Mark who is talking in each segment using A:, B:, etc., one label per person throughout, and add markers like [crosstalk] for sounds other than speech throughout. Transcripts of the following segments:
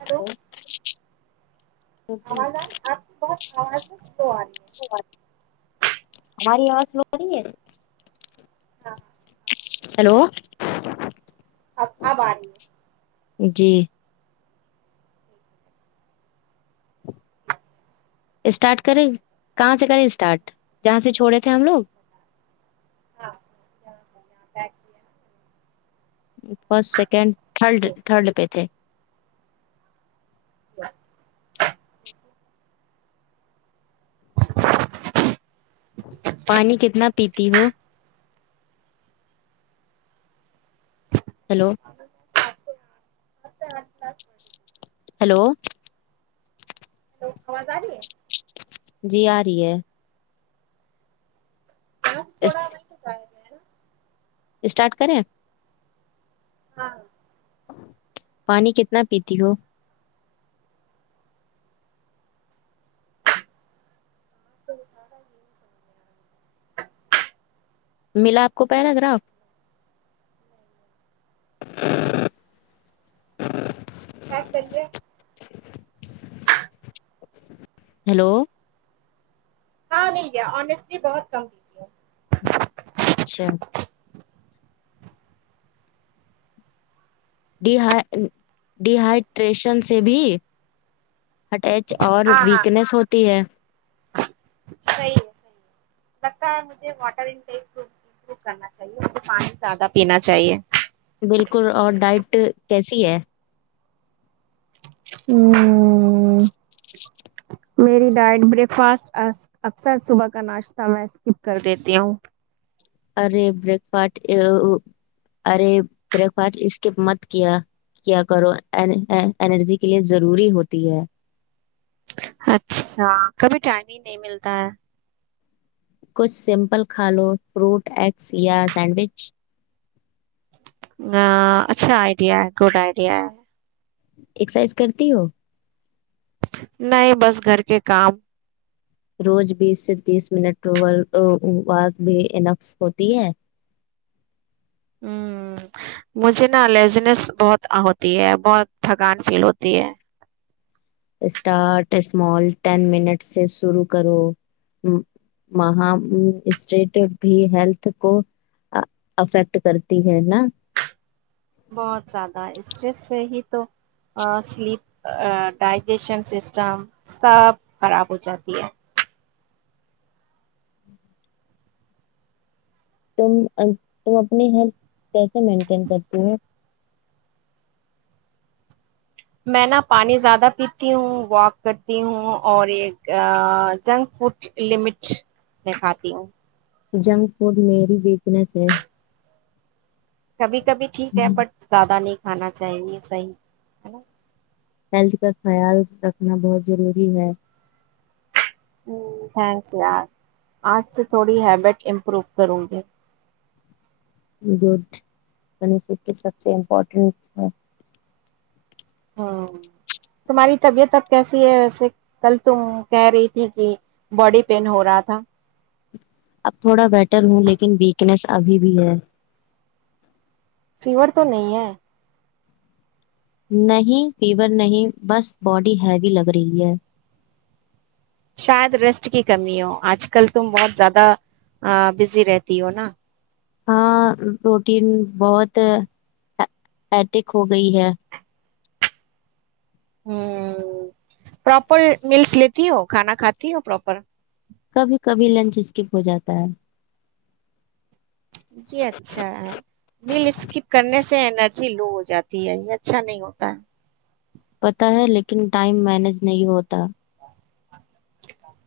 A: hello
B: ہل [inaudible]
A: آواز آ آپ بہت ہاں تو تو آ [unintelligible]
B: ہماری آواز سلو رہی ہے
A: ہاں آپ کی سلو ہو رہی
B: ہیلو
A: ہے اب اب آ رہی ہے
B: جی اسٹارٹ کریں کہاں سے کریں اسٹارٹ جہاں سے چھوڑے تھے ہم لوگ
A: ہاں یہاں سے یہاں بیک کیا
B: فرسٹ سیکنڈ تھرڈ
A: نا، یہ
B: تھرڈ پہ تھے پانی کتنا پیتی ہو ہیلو
A: چ آ کس پ [unintelligible]
B: ہلو
A: و آواز آ رہی ہے
B: جی آ رہی ہے
A: تھوڑا شک ہے نا
B: اسٹارٹ کریں
A: ہاں
B: پانی کتنا پیتی ہو
A: س کاارا [unintelligible]
B: ملا کو پیراگراف ا [inaudible]
A: آ سے
B: ہیلو
A: ہاں مل گیا آنیسٹلی بہت کم دیتی ہے
B: اچھا ڈ ڈ ہائڈریشن سے بھی ہٹیچ اور
A: ہاں ہاں
B: ویکنیس ہوتی ہے
A: صحیح ہے صحیح ہے لگتا ہے مجھے واٹر ان کرنا چاہیے مجے پانی زیادہ پینا چاہیے
B: بالکل اور ڈائٹ کیسی ہے
A: ہ میری ڈائٹ بریک فاسٹ اکثر صبح کا ناشتہ میں اسکپ کر دیتی ہوں
B: ارے بریک فاسٹ ارے بریک فاسٹ اس کے مت کیا کیا کرو ارجی کے لیے ضروری ہوتی ہے
A: اچھا کبھی ٹائم ہی نہیں ملتا ہے
B: کچھ سمپل کھا لو فروٹ ایگس یا سینڈوچ
A: ا اچھا آئیڈیا ہے گڈ آئیڈیا ہے
B: ایکسرسائز کرتی ہو
A: نہیں بس گھر کے کام
B: روز بیس سے تیس منٹ و بھی انقس ہوتی ہے
A: ہ مجھے نا لیزنیس بہت ہوتی ہے بہت تھکان فیل ہوتی ہے
B: اسٹارٹ اسمال ٹین منٹ سے شرو کرو م اسٹیٹ بھی ہیلتھ کو افیکٹ کرتی ہے نا
A: بہت زیادہ اسٹریس سے ہی تو سلیپ ڈائجیشن سسٹم سب خراب ہو جاتی ہے
B: تم تم اپنی ہیلھ کیسے مینٹین کرتی ہو
A: میں نا پانی زیادہ پیتی ہوں واک کرتی ہوں اور ایک جنک فوڈ لمٹ میں کھاتی ہوں
B: جنک فوڈ میری ویکنس ہے
A: کبھی کبھی ٹھیک ہے بٹ زیادہ نہیں کانا چاہیے صحیح ہے نا
B: ہیلتھ کا خیال رکھنا بہت ضروری ہے
A: ہ تھھینکس یار آج تو تھوڑی ہیبٹ امپروو کروں گی
B: گڈ یعنی س کے سب سے امپورٹنٹ ہے
A: ہ تمہاری طبیعت اب کیسی ہے ویسے کل تم کہہ رہی تھی کہ باڈی پین ہو رہا تھا
B: اب تھوڑا بیٹر ہوں لیکن ویکنیس ابھی بھی ہے
A: ا تو نہیں ہے
B: نہیں فیور نہیں بس باڈی ہیوی لگ رہی ہے
A: شاید ریسٹ کی کمی ہو آج کل تم بہت زیادہ بزی رہتی ہو نا
B: ہاں روٹین بہت ا ایتک ہو گئی ہے
A: ہ پراپر میلس لیتی ہو کھانا کھاتی ہو پراپر
B: کبھی کبھی لنچ اسکپ ہو جاتا ہے
A: یہ اچھا ہے مل اسکپ کرنے سے انرجی لو ہو جاتی ہے یہ اچھا نہیں ہوتا ہے
B: پتہ ہے لیکن ٹائم مینج نہیں ہوتا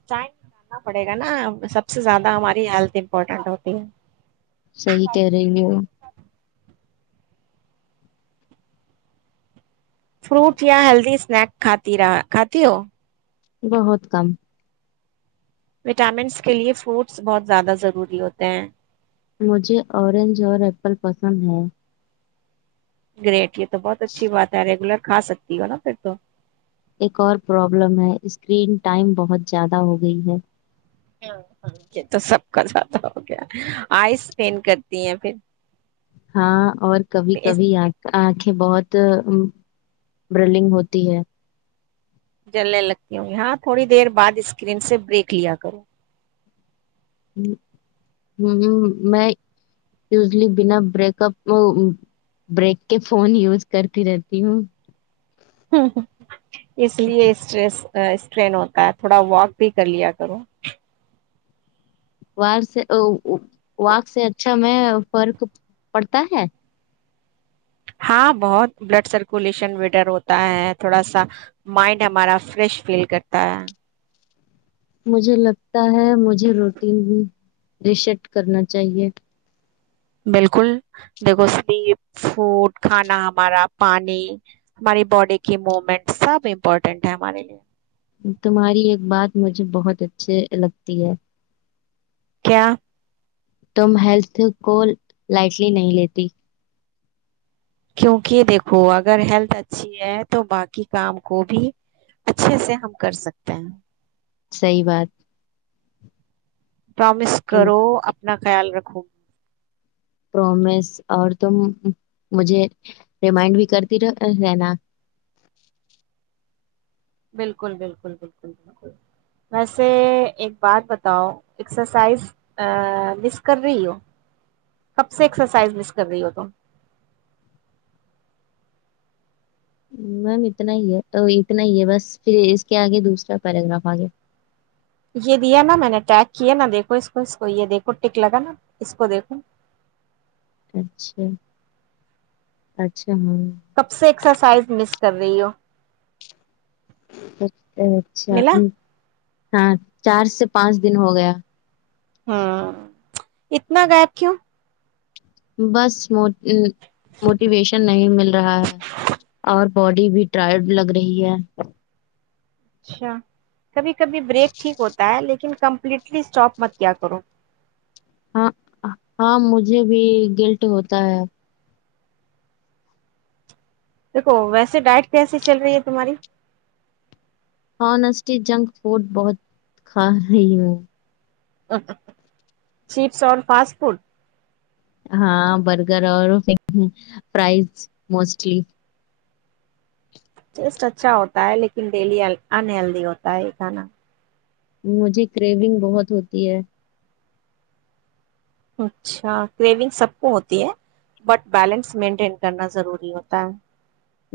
A: چائےگاننا پڑے گا نا سب سے زیادہ ہماری ہیلتھ امپورٹنٹ ہوتی ہے
B: صحیح کہہ رہی ہ
A: فروٹ یا ہیلدی اسنیک کاتتی رہا کھات ہو
B: بہت کم
A: وٹامنس کے لیے فروٹس بہت زیادہ ضروری ہوتے ہیں
B: مجھے اورینج اور ایپل پسند ن ہ
A: گریٹ تو بہت اچھی بات ہے ریگولر کھا سکتی ہو نا پھر تو
B: ایک اور پرابلم ہے اسکرین ٹائم بہت زیادہ ہو گئی ہے
A: جاتا ہو کیا آئیپین کرتی ہیں پھر
B: ہاں اور کبھی کبھی آنکھیں بہت برلنگ ہوتی ہے
A: جلنے لگتی ہوں ہاں تھوڑی دیر بعد اسکرین سے بریک لیا کروں
B: ہ میں وزلی بنا بریک اپ بریک کے فون یوز کرتی رہتی ہوں
A: ہ اس لیے اسٹریس اسٹرین ہوتا ہے تھوڑا واک بھی کر لیا کروں
B: و سے وق سے اچھا میں فرق پڑتا ہے
A: ہاں بہت بلڈ سرکولیشن وٹر ہوتا ہے تھوڑا سا مائنڈ ہمارا فریش فیل کرتا ہے
B: مجھے لگتا ہے مجھے روٹین رشٹ کرنا چاہیے
A: بالکل دیکھو سلیپ فوڈ کھانا ہمارا پانی ہماری باڈی کی موومنٹ سب امپورٹینٹ ہے ہمارے لیے
B: تمہاری ایک بات مجھے بہت اچھے لگتی ہے
A: کیا
B: تم ہیلتھ کو لائٹلی نہیں لیتی
A: کیونکہ دیکھو اگر ہیلتھ اچھی ہے تو باقی کام کو بھی اچھے سے ہم کر سکتے ہیں
B: صحی بات
A: پرومس
B: ٹرو
A: کرو اتنا خیال رکھوں
B: پرومس اور تم مجھے ریمائنڈ بھی کرتی رہنا
A: بالکل بالکل بالکل بالکل ویسے ایک بات بتاؤ ایکسرسائز ا مس کر رہی ہو کب سے ایکسرسائز مس کر رہی ہو تم
B: میم اتنا ہی ہے اتنا ہی ہے بس پھر اس کے آگے دوسرا پیراگراف آگے
A: یہ دیا نا میں نےٹیک کیا نا دیکھو اس کو اس کو یہ دیکھو ٹک لگا نا اس کو دیکھو
B: اچھا اچھا ہاں
A: کب سے ایکسرسائز مس کر رہی ہو
B: اچ اچھا
A: ملا
B: ہ ہاں چار سے پانچ دن ہو گیا
A: ہاں اتنا غائب کیوں
B: بس موٹیویشن نہیں مل رہا ہے اور باڈی بھی ٹائڈ لگ رہی ہے
A: اچھا کبھی کبھی بریک ٹھیک ہوتا ہے لیکن لیکن کمپلیٹلی اسٹاپ مت کیا کروں
B: ہاں ہاں مجھے بھی گلٹ ہوتا ہے
A: دیکھو ویسے ڈائٹ کیسی چل رہی ہے تمہاری
B: ہنیسٹی جنک فوڈ بہت کھا رہی ہوں
A: چیپس اور فاسٹ فڈ
B: ہاں برگر اور فز موسٹلی
A: ٹیسٹ اچھا ہوتا ہے لیکن ڈیلی انہلدی ہوتا ہے یہ کھانا
B: مجھے کریونگ بہت ہوتی ہے
A: اچھا کریونگ سب کو ہوتی ہے بٹ بیلنس مینٹین کرنا ضروری ہوتا ہے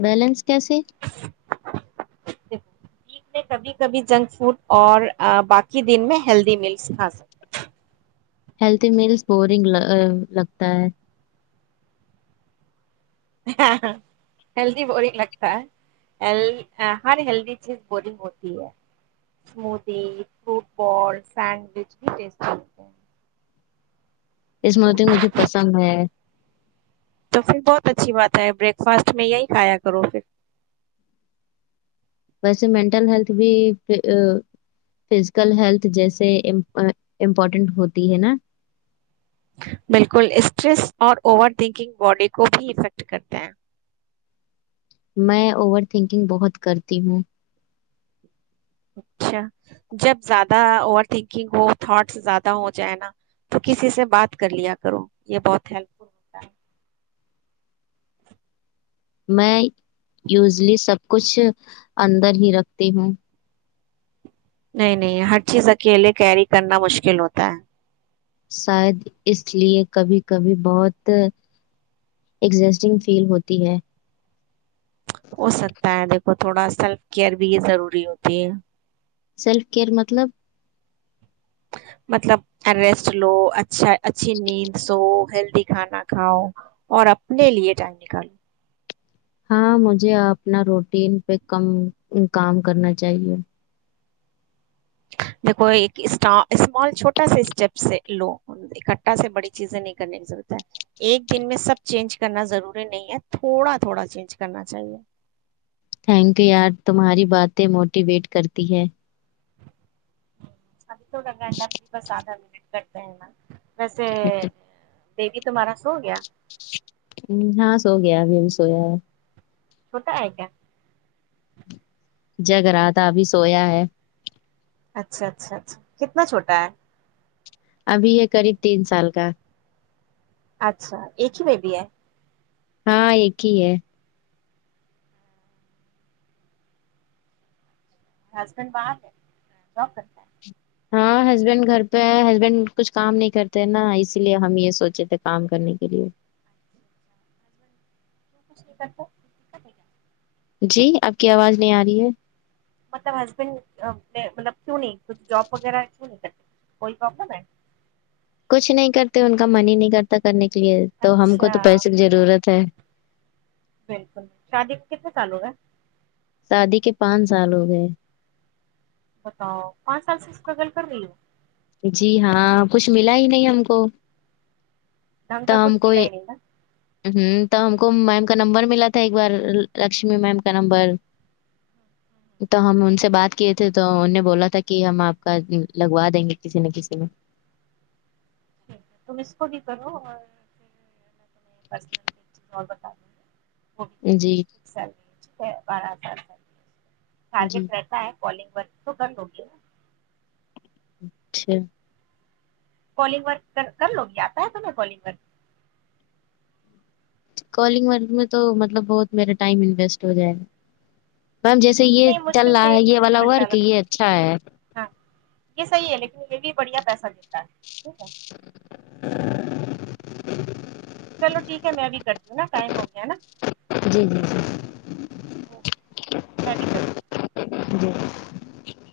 B: بیلنس کیسے
A: ھیک میں کبھی کبھی جنک فوڈ اور باقی دن میں ہیلدی ملس کھا سکتے ہیں
B: ہیلتھی میلز بورنگ لگتا ہے
A: ہیلدی بورگ لگتا ہے ہر ہیلدی چیز بورگ ہوتی ہے اسمی فوٹ ب سینڈوچ بھی ٹیٹی ہوتے ہیں
B: اس مرت مجھے پسند ہے
A: تو پھر بہت اچھی بات ہے بریکفاسٹ میں یہی کھایا کروں پھر
B: ویسے مینٹل ہیلتھ بھی فزیکل ہیلت جیس امپورٹینٹ ہوتی ہے نا
A: بالکل اسٹریس اور اوور تھنکنگ باڈی کو بھی افیکٹ کرتے ہیں
B: میں اوور تھنکنگ بہت کرتی ہوں
A: اچھا جب زیادہ اوور تھنکنگ ہو تھٹس زیادہ ہو جائے نا تو کسی سے بات کر لیا کرو یہ بہت ہیلپ فل ہوتا ہے
B: میں یوزلی سب کچھ اندر ہی رکھتی ہوں
A: نہیں نہیں ہر چیز اکیلے کیری کرنا مشکل ہوتا ہے
B: شاید اس لے کبھی کبھی بہت ایگزسٹنگ فیل ہوتی ہے
A: ہو سکتا ہے دیکھو تھوڑا سیلف کیئر بھی ضروری ہوتی ہے
B: سیلف کیئر مطلب
A: مطلب ریسٹ لو اچھا اچھی نیند سو ہیلدی کھانا کھاؤ اور اپنے لیے ٹائم نکالو
B: ہاں مجھے اپنا روٹین پہ کم کام کرنا چاہیے
A: دیکھو ایک اسمال چھوٹا سا اسٹیپ سے لو اکٹھا سے بڑی چیزیں نہیں کرنے کی ضرورت ہے ایک دن میں سب چینج کرنا ضروری نہیں ہے تھوڑا تھوڑا چینج کرنا چاہیے
B: تھینک یو یار تمہاری باتیں موٹیویٹ کرتی ہے
A: اب تگا سادھار م ا [inaudible] ویسے یہ بھی تمارا
B: ہ ہاں سو گیا ابھی اب تو [inaudible]
A: چوٹا ہے کیا
B: جگ رہا تھا ابھی سویا ہے
A: اچھا اچھا اچھا کتنا چھوٹا ہے
B: ابھی یہ قریب تین سال کا
A: اچھا ایک ہی بیبی ہے
B: ہاں ایک ہی ہے
A: ہسبینڈ باہر ہے جاب کرتا ہے
B: ہاں ہسبینڈ گھر پہ ہے ہسبینڈ کچھ کام نہیں کرتے نا اسی لیے ہم یہ سوچے تھے کام کرنے کے لیے
A: یتا [inaudible]
B: جی آپ کی آواز نہیں آ رہی ہے
A: مطلب ہسبینڈ مب کی نہیں ک جاب وغہ کی نہیں کر کوئی پرلم ہے
B: کچھ نہیں کرتے ان کا من ہی نہیں کرتا کرنے کے تو ہم کو
A: اچھا
B: تو پیسے کی ضرورت ہے
A: بالکل شادی کتنا چالو ہےا
B: شادی کے پانچ سال ہو گئے
A: بتاؤ پانچ سال سے اسٹرگل کر رہی ہو
B: جی ہاں کچھ ملا ہی نہیں ہم کو
A: ڈھنگ
B: ت
A: کا
B: ہم
A: کچھ ملا
B: کوئی
A: ہی نہیں نا
B: ہ ت ہم کو کم میم کا نمبر ملا تھا ایک بار لکشمی میم کا نمبر تو ہم ان سے بات کیے تھے تو ان نے بولا تھا کہ ہم آپ کا لگوا دیں گے [inaudible]
A: ٹھیک تم اس کو بھی کرو اور پس بتا دوں
B: میں جی
A: گی با [inaudible]
B: جی
A: [inaudible] کالنگ و تو کر لگی ن
B: اچھا
A: کالنگ ور کر لو گی آتا ہے تو کالنگ ک
B: کالنگ میں تو مطلب بہت میرا ٹائم انویسٹ ہو جائے گا میم جیسے یہ
A: نہیں
B: چل
A: مشکل سے
B: رہا ہے
A: ایک
B: یہ والا
A: گھنٹہ
B: ورک یہ
A: لگتا
B: اچھا ہے
A: نے بھی بڑھیا پیسہ دتا ہے ٹھیک ہے
B: ہ [inaudible] [inaudible]
A: چلو ٹھیک ہے میں بھی کرتی ہوں نا ٹائم ہو گیا ہے نا
B: جی جی جی
A: ساری س
B: کود